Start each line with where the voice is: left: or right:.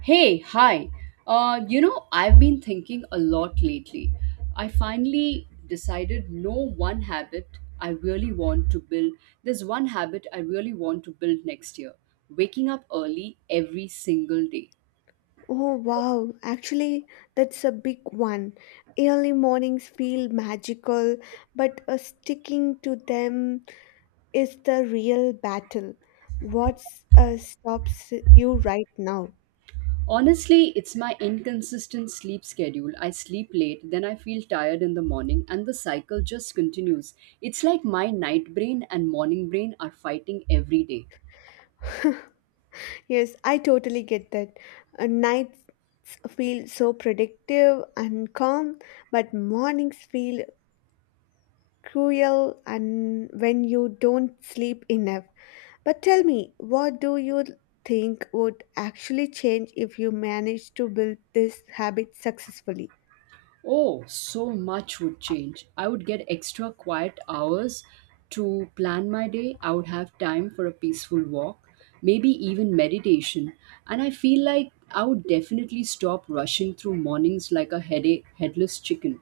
right: Hey, hi. I've been thinking a lot lately. I finally decided no one habit I really want to build. There's one habit I really want to build next year, waking up early every single day.
left: Oh wow, actually, that's a big one. Early mornings feel magical, but sticking to them is the real battle. What stops you right now?
right: Honestly, it's my inconsistent sleep schedule. I sleep late, then I feel tired in the morning, and the cycle just continues. It's like my night brain and morning brain are fighting every day.
left: Yes, I totally get that. Nights feel so productive and calm, but mornings feel cruel and when you don't sleep enough. But tell me, what do you think would actually change if you manage to build this habit successfully?
right: Oh, so much would change. I would get extra quiet hours to plan my day. I would have time for a peaceful walk, maybe even meditation. And I feel like I would definitely stop rushing through mornings like a headache, headless chicken.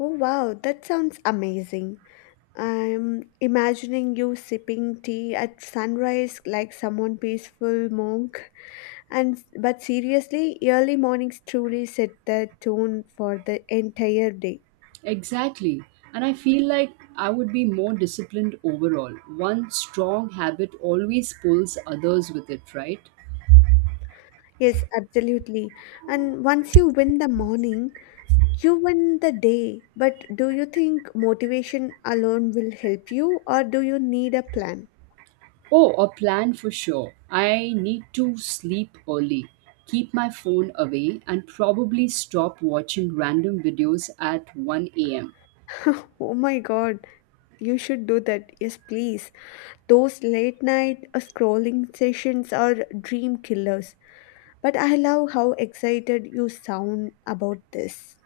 left: Oh wow, that sounds amazing. I'm imagining you sipping tea at sunrise like someone peaceful monk. And but seriously, early mornings truly set the tone for the entire day.
right: Exactly. And I feel like I would be more disciplined overall. One strong habit always pulls others with it, right?
left: Yes, absolutely. And once you win the morning, you win the day, but do you think motivation alone will help you or do you need a plan?
right: Oh, a plan for sure. I need to sleep early, keep my phone away, and probably stop watching random videos at 1 a.m.
left: Oh my god, you should do that. Yes, please. Those late night scrolling sessions are dream killers. But I love how excited you sound about this.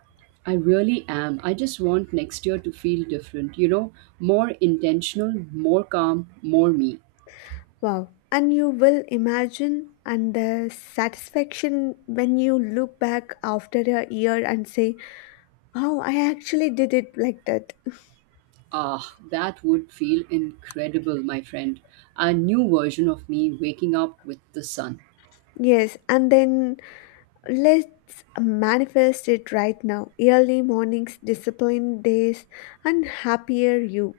right: I really am. I just want next year to feel different, you know, more intentional, more calm, more me.
left: Wow. And you will imagine and the satisfaction when you look back after a year and say, wow, I actually did it like that.
right: Ah, that would feel incredible, my friend. A new version of me waking up with the sun.
left: Yes, and then let's manifest it right now. Early mornings, disciplined days, and happier you.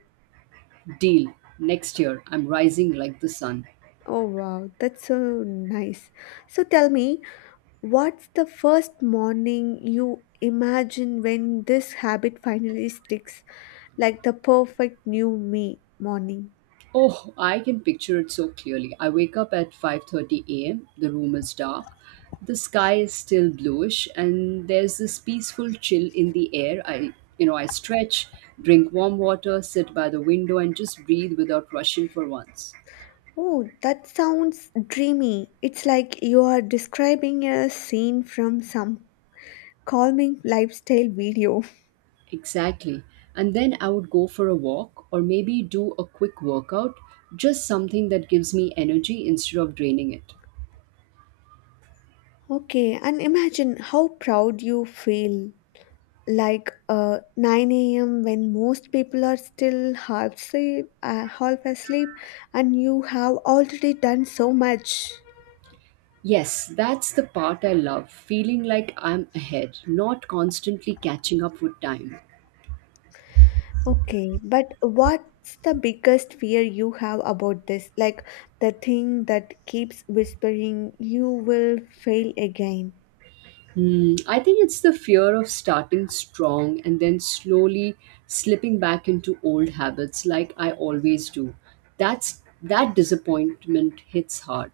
right: Deal. Next year, I'm rising like the sun.
left: Oh wow, that's so nice. So tell me, what's the first morning you imagine when this habit finally sticks, like the perfect new me morning?
right: Oh, I can picture it so clearly. I wake up at 5:30 a.m. The room is dark. The sky is still bluish and there's this peaceful chill in the air. I stretch, drink warm water, sit by the window and just breathe without rushing for once.
left: Oh, that sounds dreamy. It's like you are describing a scene from some calming lifestyle video.
right: Exactly. And then I would go for a walk or maybe do a quick workout, just something that gives me energy instead of draining it.
left: Okay, and imagine how proud you feel like 9 a.m. when most people are still half asleep and you have already done so much.
right: Yes, that's the part I love, feeling like I'm ahead, not constantly catching up with time.
left: Okay, but what's the biggest fear you have about this? Like the thing that keeps whispering you will fail again.
right: Hmm, I think it's the fear of starting strong and then slowly slipping back into old habits like I always do. That's that disappointment hits hard.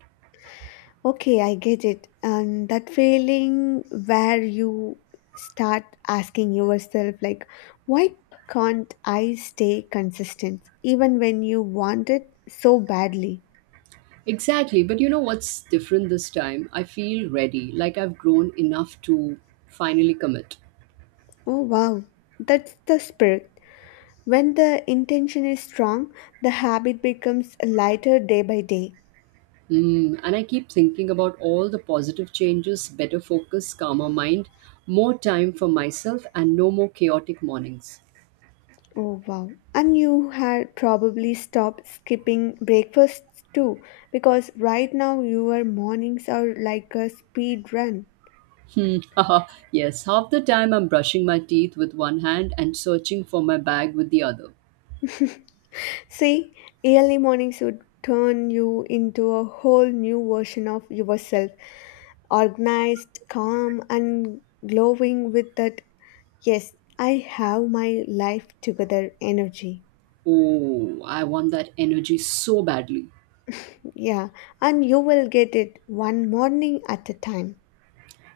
left: Okay, I get it. And that feeling where you start asking yourself, like, why can't I stay consistent even when you want it so badly?
right: Exactly, but you know what's different this time? I feel ready, like I've grown enough to finally commit.
left: Oh, wow. That's the spirit. When the intention is strong, the habit becomes lighter day by day.
right: Mm, and I keep thinking about all the positive changes, better focus, calmer mind, more time for myself, and no more chaotic mornings.
left: Oh, wow. And you had probably stopped skipping breakfasts too, because right now your mornings are like a speed run.
right: Hmm. Yes, half the time I'm brushing my teeth with one hand and searching for my bag with the other.
left: See, early mornings would turn you into a whole new version of yourself, organized, calm, and glowing with that, yes, I have my life together energy.
right: Oh, I want that energy so badly.
left: Yeah, and you will get it one morning at a time.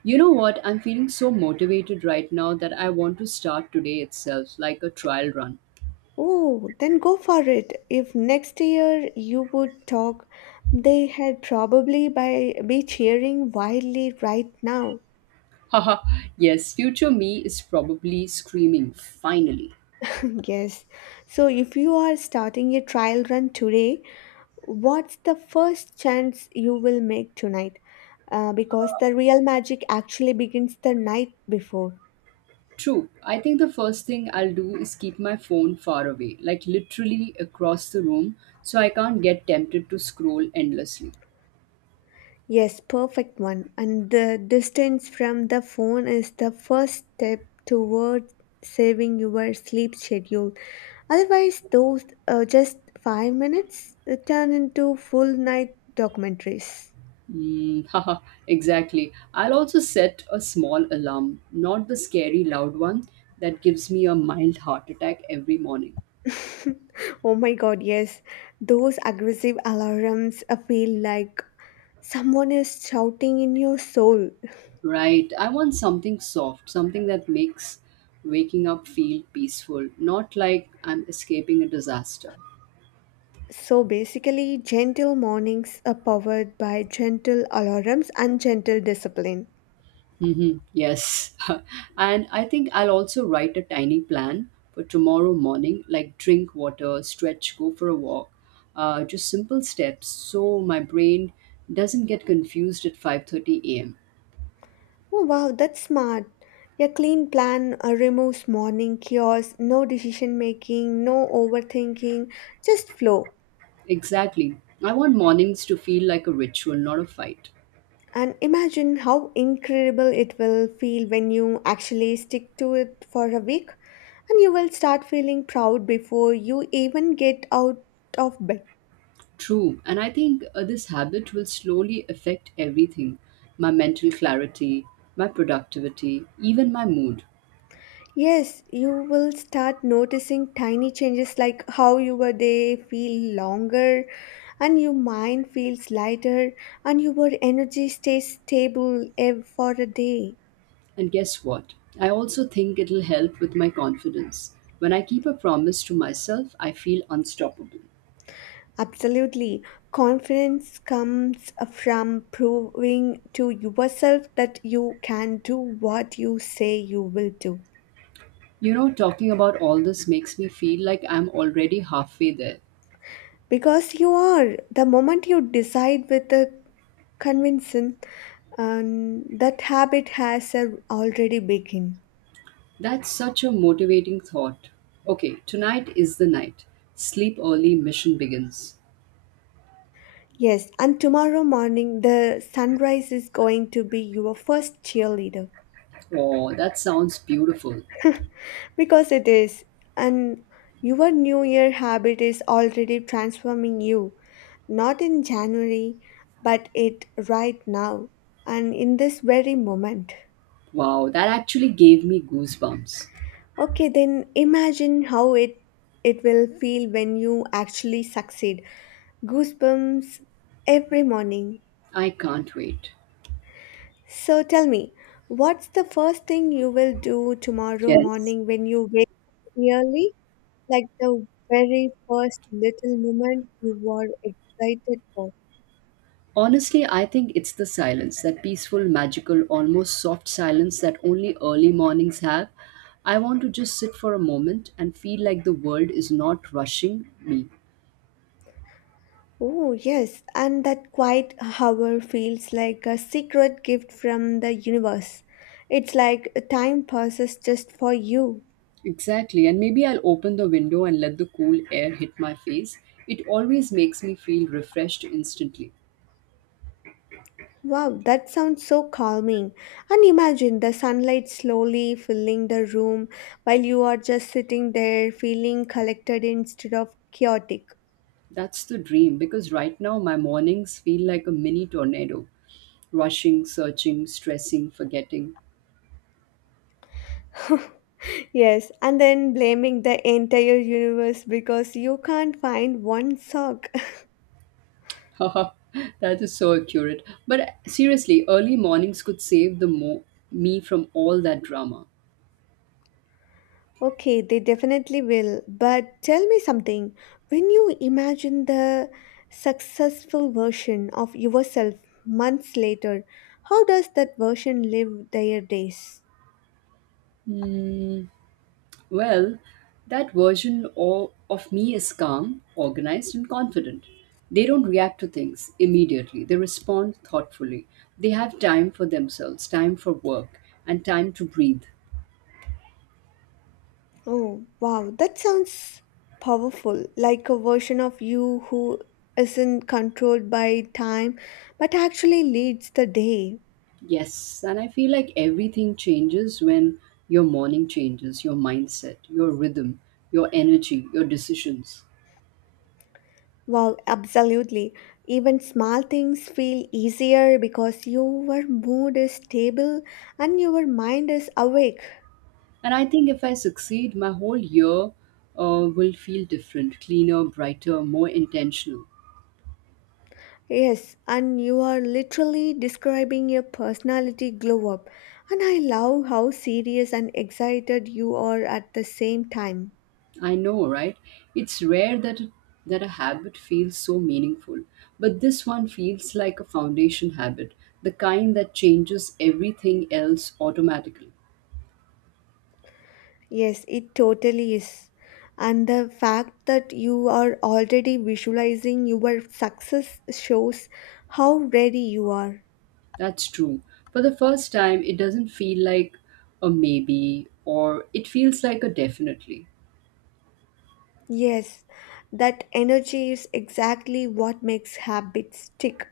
right: You know what? I'm feeling so motivated right now that I want to start today itself, like a trial run.
left: Oh, then go for it. If next year you would talk, they had probably be cheering wildly right now.
right: Haha, yes, future me is probably screaming, finally.
left: Yes. So if you are starting a trial run today, what's the first chance you will make tonight? Because the real magic actually begins the night before.
right: True. I think the first thing I'll do is keep my phone far away, like literally across the room, so I can't get tempted to scroll endlessly.
left: Yes, perfect one. And the distance from the phone is the first step towards saving your sleep schedule. Otherwise, those just 5 minutes turn into full night documentaries.
right: Mm, exactly. I'll also set a small alarm, not the scary loud one that gives me a mild heart attack every morning.
left: Oh my god, yes. Those aggressive alarms feel like someone is shouting in your soul.
right: Right. I want something soft, something that makes waking up feel peaceful, not like I'm escaping a disaster.
left: So basically, gentle mornings are powered by gentle alarms and gentle discipline.
right: Mm-hmm. Yes. And I think I'll also write a tiny plan for tomorrow morning, like drink water, stretch, go for a walk. Just simple steps so my brain doesn't get confused at 5:30 a.m.
left: Oh wow, that's smart. Your clean plan removes morning chaos, no decision making, no overthinking, just flow.
right: Exactly. I want mornings to feel like a ritual, not a fight.
left: And imagine how incredible it will feel when you actually stick to it for a week, and you will start feeling proud before you even get out of bed.
right: True. And I think this habit will slowly affect everything, my mental clarity, my productivity, even my mood.
left: Yes, you will start noticing tiny changes like how your day feel longer and your mind feels lighter and your energy stays stable for a day.
right: And guess what? I also think it'll help with my confidence. When I keep a promise to myself, I feel unstoppable.
left: Absolutely. Confidence comes from proving to yourself that you can do what you say you will do.
right: You know, talking about all this makes me feel like I'm already halfway there.
left: Because you are. The moment you decide with a conviction, that habit has already begun.
right: That's such a motivating thought. Okay, tonight is the night. Sleep early, mission begins.
left: Yes, and tomorrow morning the sunrise is going to be your first cheerleader.
right: Oh, that sounds beautiful.
left: Because it is, and your New Year habit is already transforming you, not in January, but it right now and in this very moment.
right: Wow, that actually gave me goosebumps.
left: Okay, then imagine how it will feel when you actually succeed. Goosebumps every morning.
right: I can't wait.
left: So tell me, what's the first thing you will do tomorrow
right: Yes.
left: morning when you wake up early? Like the very first little moment you were excited for.
right: Honestly, I think it's the silence, that peaceful, magical, almost soft silence that only early mornings have. I want to just sit for a moment and feel like the world is not rushing me.
left: Oh, yes, and that quiet hour feels like a secret gift from the universe. It's like time passes just for you.
right: Exactly, and maybe I'll open the window and let the cool air hit my face. It always makes me feel refreshed instantly.
left: Wow, that sounds so calming. And imagine the sunlight slowly filling the room while you are just sitting there feeling collected instead of chaotic.
right: That's the dream because right now my mornings feel like a mini tornado, rushing, searching, stressing, forgetting.
left: Yes, and then blaming the entire universe because you can't find one sock.
right: Haha, that is so accurate. But seriously, early mornings could save the me from all that drama.
left: Okay, they definitely will. But tell me something. When you imagine the successful version of yourself months later, how does that version live their days?
right: Hmm. Well, that version of me is calm, organized, and confident. They don't react to things immediately, they respond thoughtfully. They have time for themselves, time for work, and time to breathe.
left: Oh, wow, that sounds powerful. Like a version of you who isn't controlled by time but actually leads the day.
right: Yes, and I feel like everything changes when your morning changes, your mindset, your rhythm, your energy, your decisions.
left: Wow, absolutely. Even small things feel easier because your mood is stable and your mind is awake.
right: And I think if I succeed, my whole year will feel different, cleaner, brighter, more intentional.
left: Yes, and you are literally describing your personality glow up. And I love how serious and excited you are at the same time.
right: I know, right? It's rare that a habit feels so meaningful, but this one feels like a foundation habit, the kind that changes everything else automatically.
left: Yes, it totally is. And the fact that you are already visualizing your success shows how ready you are.
right: That's true. For the first time, it doesn't feel like a maybe or it feels like a definitely.
left: Yes, that energy is exactly what makes habits stick.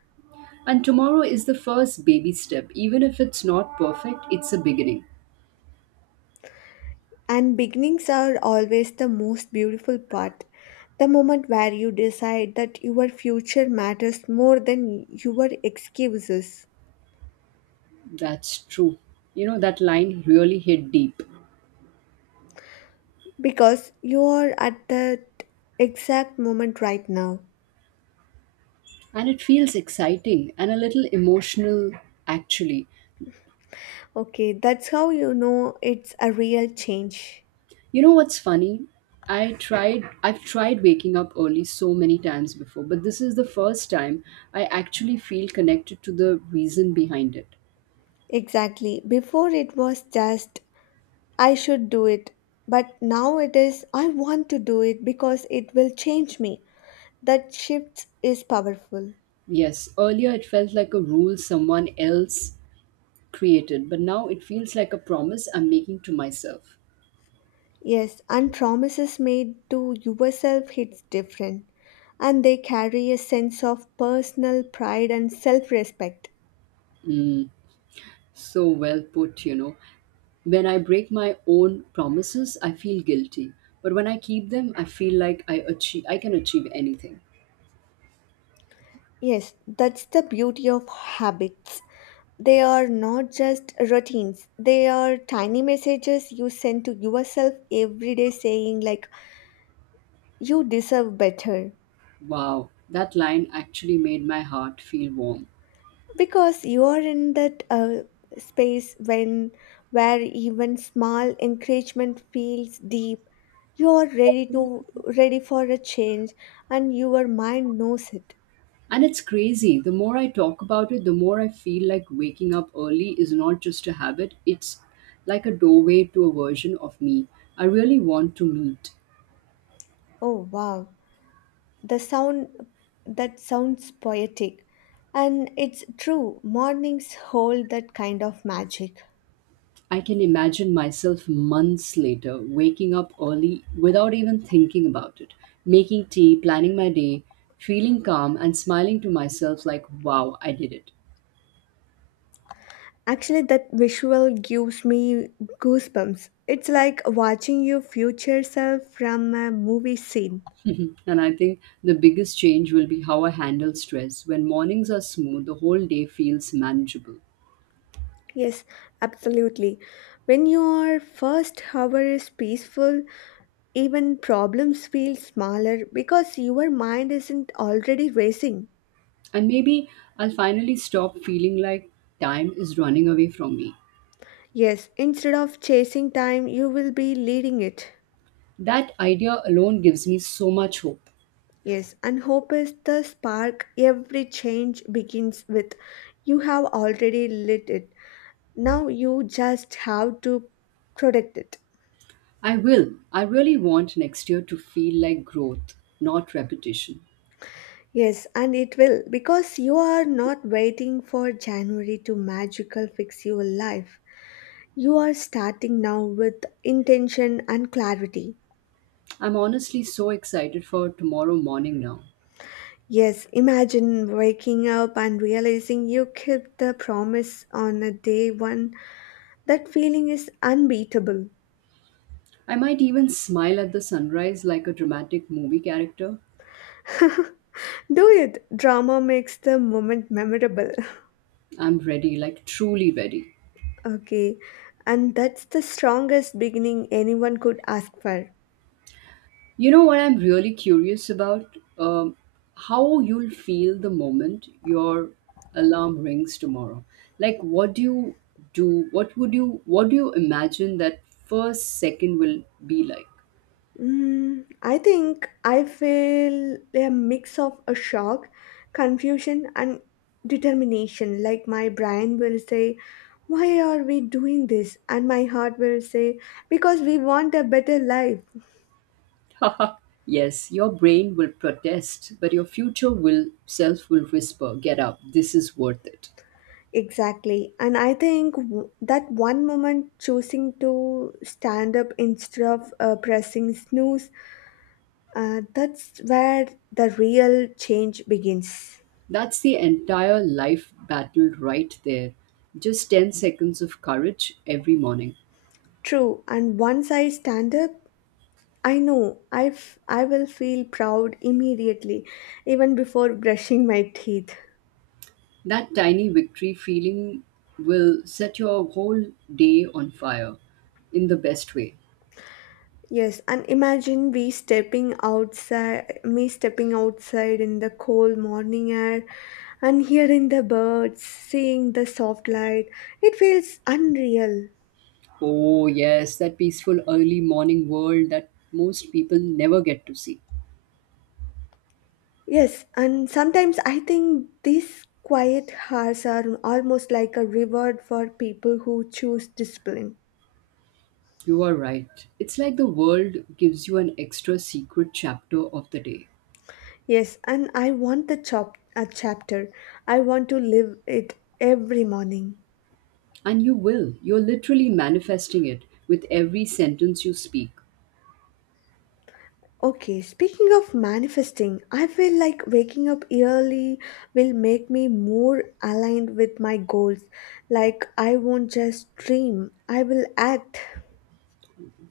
right: And tomorrow is the first baby step. Even if it's not perfect, it's a beginning.
left: And beginnings are always the most beautiful part. The moment where you decide that your future matters more than your excuses.
right: That's true. You know, that line really hit deep.
left: Because you are at that exact moment right now.
right: And it feels exciting and a little emotional, actually.
left: Okay, that's how you know it's a real change.
right: You know what's funny? I've tried waking up early so many times before, but this is the first time I actually feel connected to the reason behind it.
left: Exactly. Before it was just I should do it. But now it is, I want to do it because it will change me. That shift is powerful.
right: Yes, earlier it felt like a rule someone else created, but now it feels like a promise I'm making to myself.
left: Yes, and promises made to yourself hits different, and they carry a sense of personal pride and self respect.
right: Mm, so well put, you know. When I break my own promises, I feel guilty. But when I keep them, I feel like I can achieve anything.
left: Yes, that's the beauty of habits. They are not just routines, they are tiny messages you send to yourself every day saying, like, you deserve better.
right: Wow, that line actually made my heart feel warm.
left: Because you are in that space when where even small encouragement feels deep, you are ready for a change and your mind knows it.
right: And it's crazy. The more I talk about it, the more I feel like waking up early is not just a habit, it's like a doorway to a version of me I really want to meet.
left: Oh wow, the sound that sounds poetic, and it's true, mornings hold that kind of magic.
right: I can imagine myself months later waking up early without even thinking about it, making tea, planning my day, feeling calm, and smiling to myself like, wow, I did it.
left: Actually, that visual gives me goosebumps, it's like watching your future self from a movie scene.
right: And I think the biggest change will be how I handle stress. When mornings are smooth, the whole day feels manageable.
left: Yes, absolutely. When your first hour is peaceful, even problems feel smaller because your mind isn't already racing.
right: And maybe I'll finally stop feeling like time is running away from me.
left: Yes, instead of chasing time, you will be leading it.
right: That idea alone gives me so much hope.
left: Yes, and hope is the spark. Every change begins with you. Have already lit it. Now you just have to protect it.
right: I will. I really want next year to feel like growth, not repetition.
left: Yes, and it will because you are not waiting for January to magical fix your life. You are starting now with intention and clarity.
right: I'm honestly so excited for tomorrow morning now.
left: Yes, imagine waking up and realizing you kept the promise on a day one. That feeling is unbeatable.
right: I might even smile at the sunrise like a dramatic movie character.
left: Do it. Drama makes the moment memorable.
right: I'm ready, like truly ready.
left: Okay, and that's the strongest beginning anyone could ask for.
right: You know what I'm really curious about? How you'll feel the moment your alarm rings tomorrow. Like, what do you do? What would you? What do you imagine that first second will be like?
left: Mm, I think I feel a mix of a shock, confusion, and determination. Like my brain will say, why are we doing this? And my heart will say, because we want a better life.
right: Yes, your brain will protest, but your future will self will whisper, "Get up. This is worth it."
left: Exactly. And I think that one moment choosing to stand up instead of pressing snooze, that's where the real change begins.
right: That's the entire life battle right there. Just 10 seconds of courage every morning.
left: True. And once I stand up, I know I will feel proud immediately, even before brushing my teeth.
right: That tiny victory feeling will set your whole day on fire in the best way.
left: Yes, and imagine me stepping outside in the cold morning air and hearing the birds, seeing the soft light. It feels unreal.
right: Oh, yes, that peaceful early morning world that most people never get to see.
left: Yes, and sometimes I think these quiet hours are almost like a reward for people who choose discipline.
right: You are right. It's like the world gives you an extra secret chapter of the day.
left: Yes, and I want the chop a chapter. I want to live it every morning.
right: And you will. You're literally manifesting it with every sentence you speak.
left: Okay, speaking of manifesting, I feel like waking up early will make me more aligned with my goals. Like I won't just dream, I will act.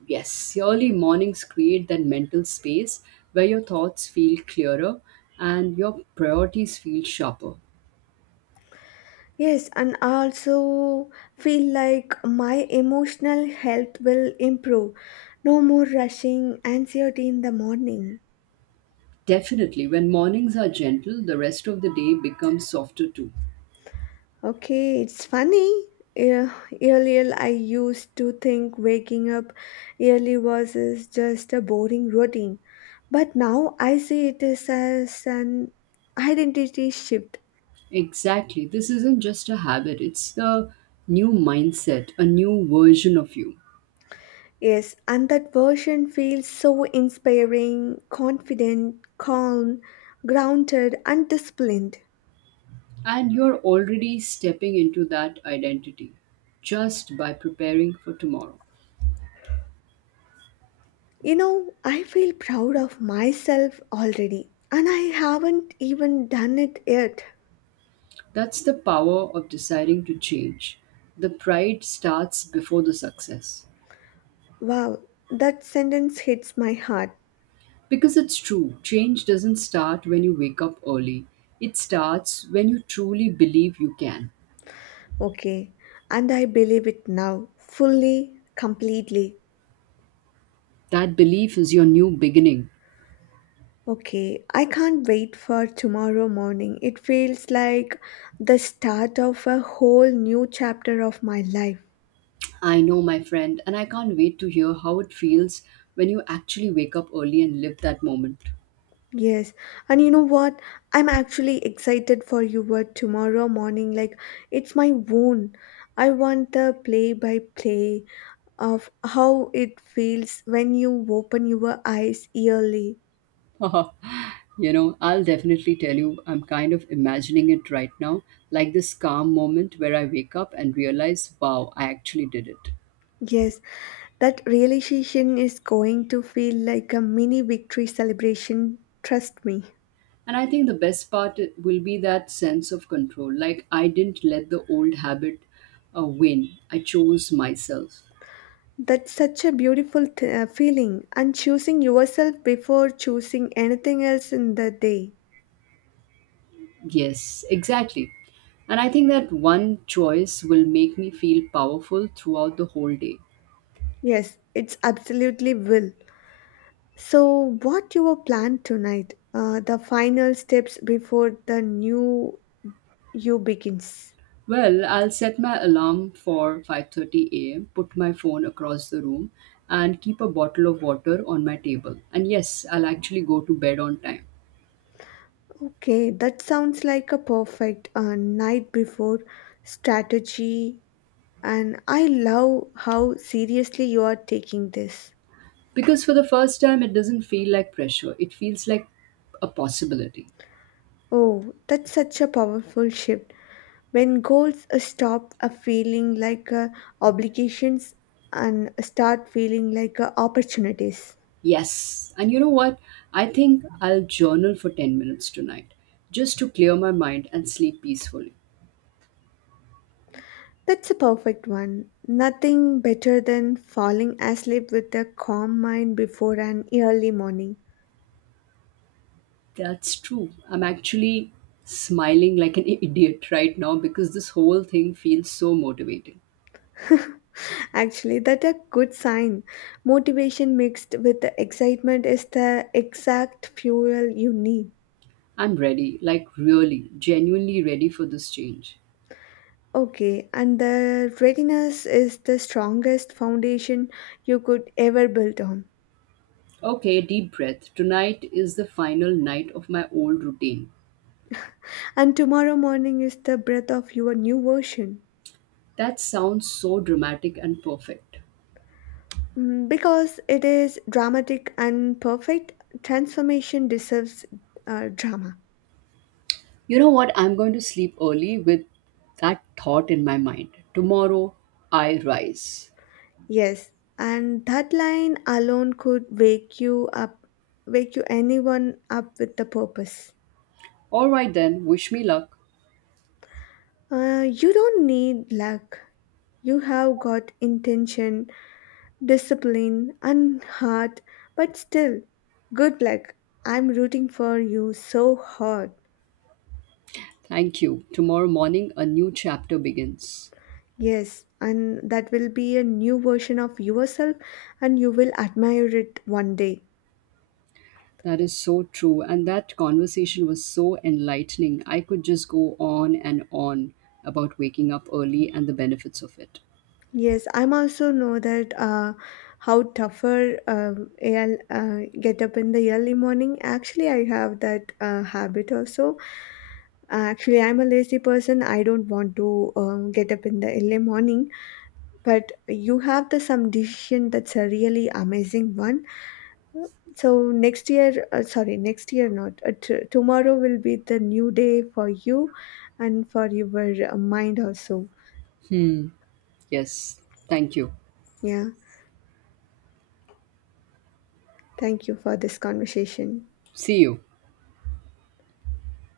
right: Yes, early mornings create that mental space where your thoughts feel clearer and your priorities feel sharper.
left: Yes, and I also feel like my emotional health will improve. No more rushing anxiety in the morning.
right: Definitely, when mornings are gentle, the rest of the day becomes softer too.
left: Okay, it's funny. Eh, Earlier, I used to think waking up early was is just a boring routine, but now I see it is as an identity shift.
right: Exactly. This isn't just a habit, it's the new mindset, a new version of you.
left: Yes, and that version feels so inspiring, confident, calm, grounded, and disciplined.
right: And you're already stepping into that identity just by preparing for tomorrow.
left: You know, I feel proud of myself already, and I haven't even done it yet.
right: That's the power of deciding to change. The pride starts before the success.
left: Wow, that sentence hits my heart.
right: Because it's true, change doesn't start when you wake up early, it starts when you truly believe you can.
left: Okay, and I believe it now, fully, completely.
right: That belief is your new beginning.
left: Okay, I can't wait for tomorrow morning. It feels like the start of a whole new chapter of my life.
right: I know, my friend, and I can't wait to hear how it feels when you actually wake up early and live that moment.
left: Yes, and you know what? I'm actually excited for your tomorrow morning. Like, it's my own. I want the play by play of how it feels when you open your eyes early.
right: You know, I'll definitely tell you, I'm kind of imagining it right now, like this calm moment where I wake up and realize, wow, I actually did it.
left: Yes, that realization is going to feel like a mini victory celebration, trust me.
right: And I think the best part will be that sense of control. Like, I didn't let the old habit win, I chose myself.
left: That's such a beautiful feeling, and choosing yourself before choosing anything else in the day.
right: Yes, exactly. And I think that one choice will make me feel powerful throughout the whole day.
left: Yes, it's absolutely will. So, what your plan tonight? The final steps before the new you begins.
right: Well, I'll set my alarm for 5:30 a.m., put my phone across the room, and keep a bottle of water on my table. And yes, I'll actually go to bed on time.
left: Okay, that sounds like a perfect night before strategy. And I love how seriously you are taking this.
right: Because for the first time it doesn't feel like pressure. It feels like a possibility.
left: Oh, that's such a powerful shift. When goals stop feeling like obligations and start feeling like opportunities.
right: Yes. And you know what? I think I'll journal for 10 minutes tonight just to clear my mind and sleep peacefully.
left: That's a perfect one. Nothing better than falling asleep with a calm mind before an early morning.
right: That's true. I'm actually smiling like an idiot right now because this whole thing feels so motivating.
left: Actually, that's a good sign. Motivation mixed with the excitement is the exact fuel you need.
right: I'm ready, like really, genuinely ready for this change.
left: Okay, and the readiness is the strongest foundation you could ever build on.
right: Okay, deep breath. Tonight is the final night of my old routine.
left: And tomorrow morning is the breath of your new version.
right: That sounds so dramatic and perfect.
left: Mm, because it is dramatic and perfect, transformation deserves drama.
right: You know what? I'm going to sleep early with that thought in my mind. Tomorrow, I rise.
left: Yes, and that line alone could wake you up, wake you anyone up with the purpose.
right: All right then, wish me luck.
left: You don't need luck. You have got intention, discipline and heart, but still, good luck. I'm rooting for you so hard.
right: Thank you. Tomorrow morning, a new chapter begins.
left: Yes, and that will be a new version of yourself, and you will admire it one day.
right: That is so true. And that conversation was so enlightening. I could just go on and on about waking up early and the benefits of it.
left: Yes, I'm also know that how tougher get up in the early morning. Actually, I have that habit also. Actually, I'm a lazy person. I don't want to get up in the early morning. But you have the some decision, that's a really amazing one. So next year, sorry, next year not. T- tomorrow will be the new day for you and for your mind also.
right: Yes. Thank you.
left: Yeah. Thank you for this conversation.
right: See you.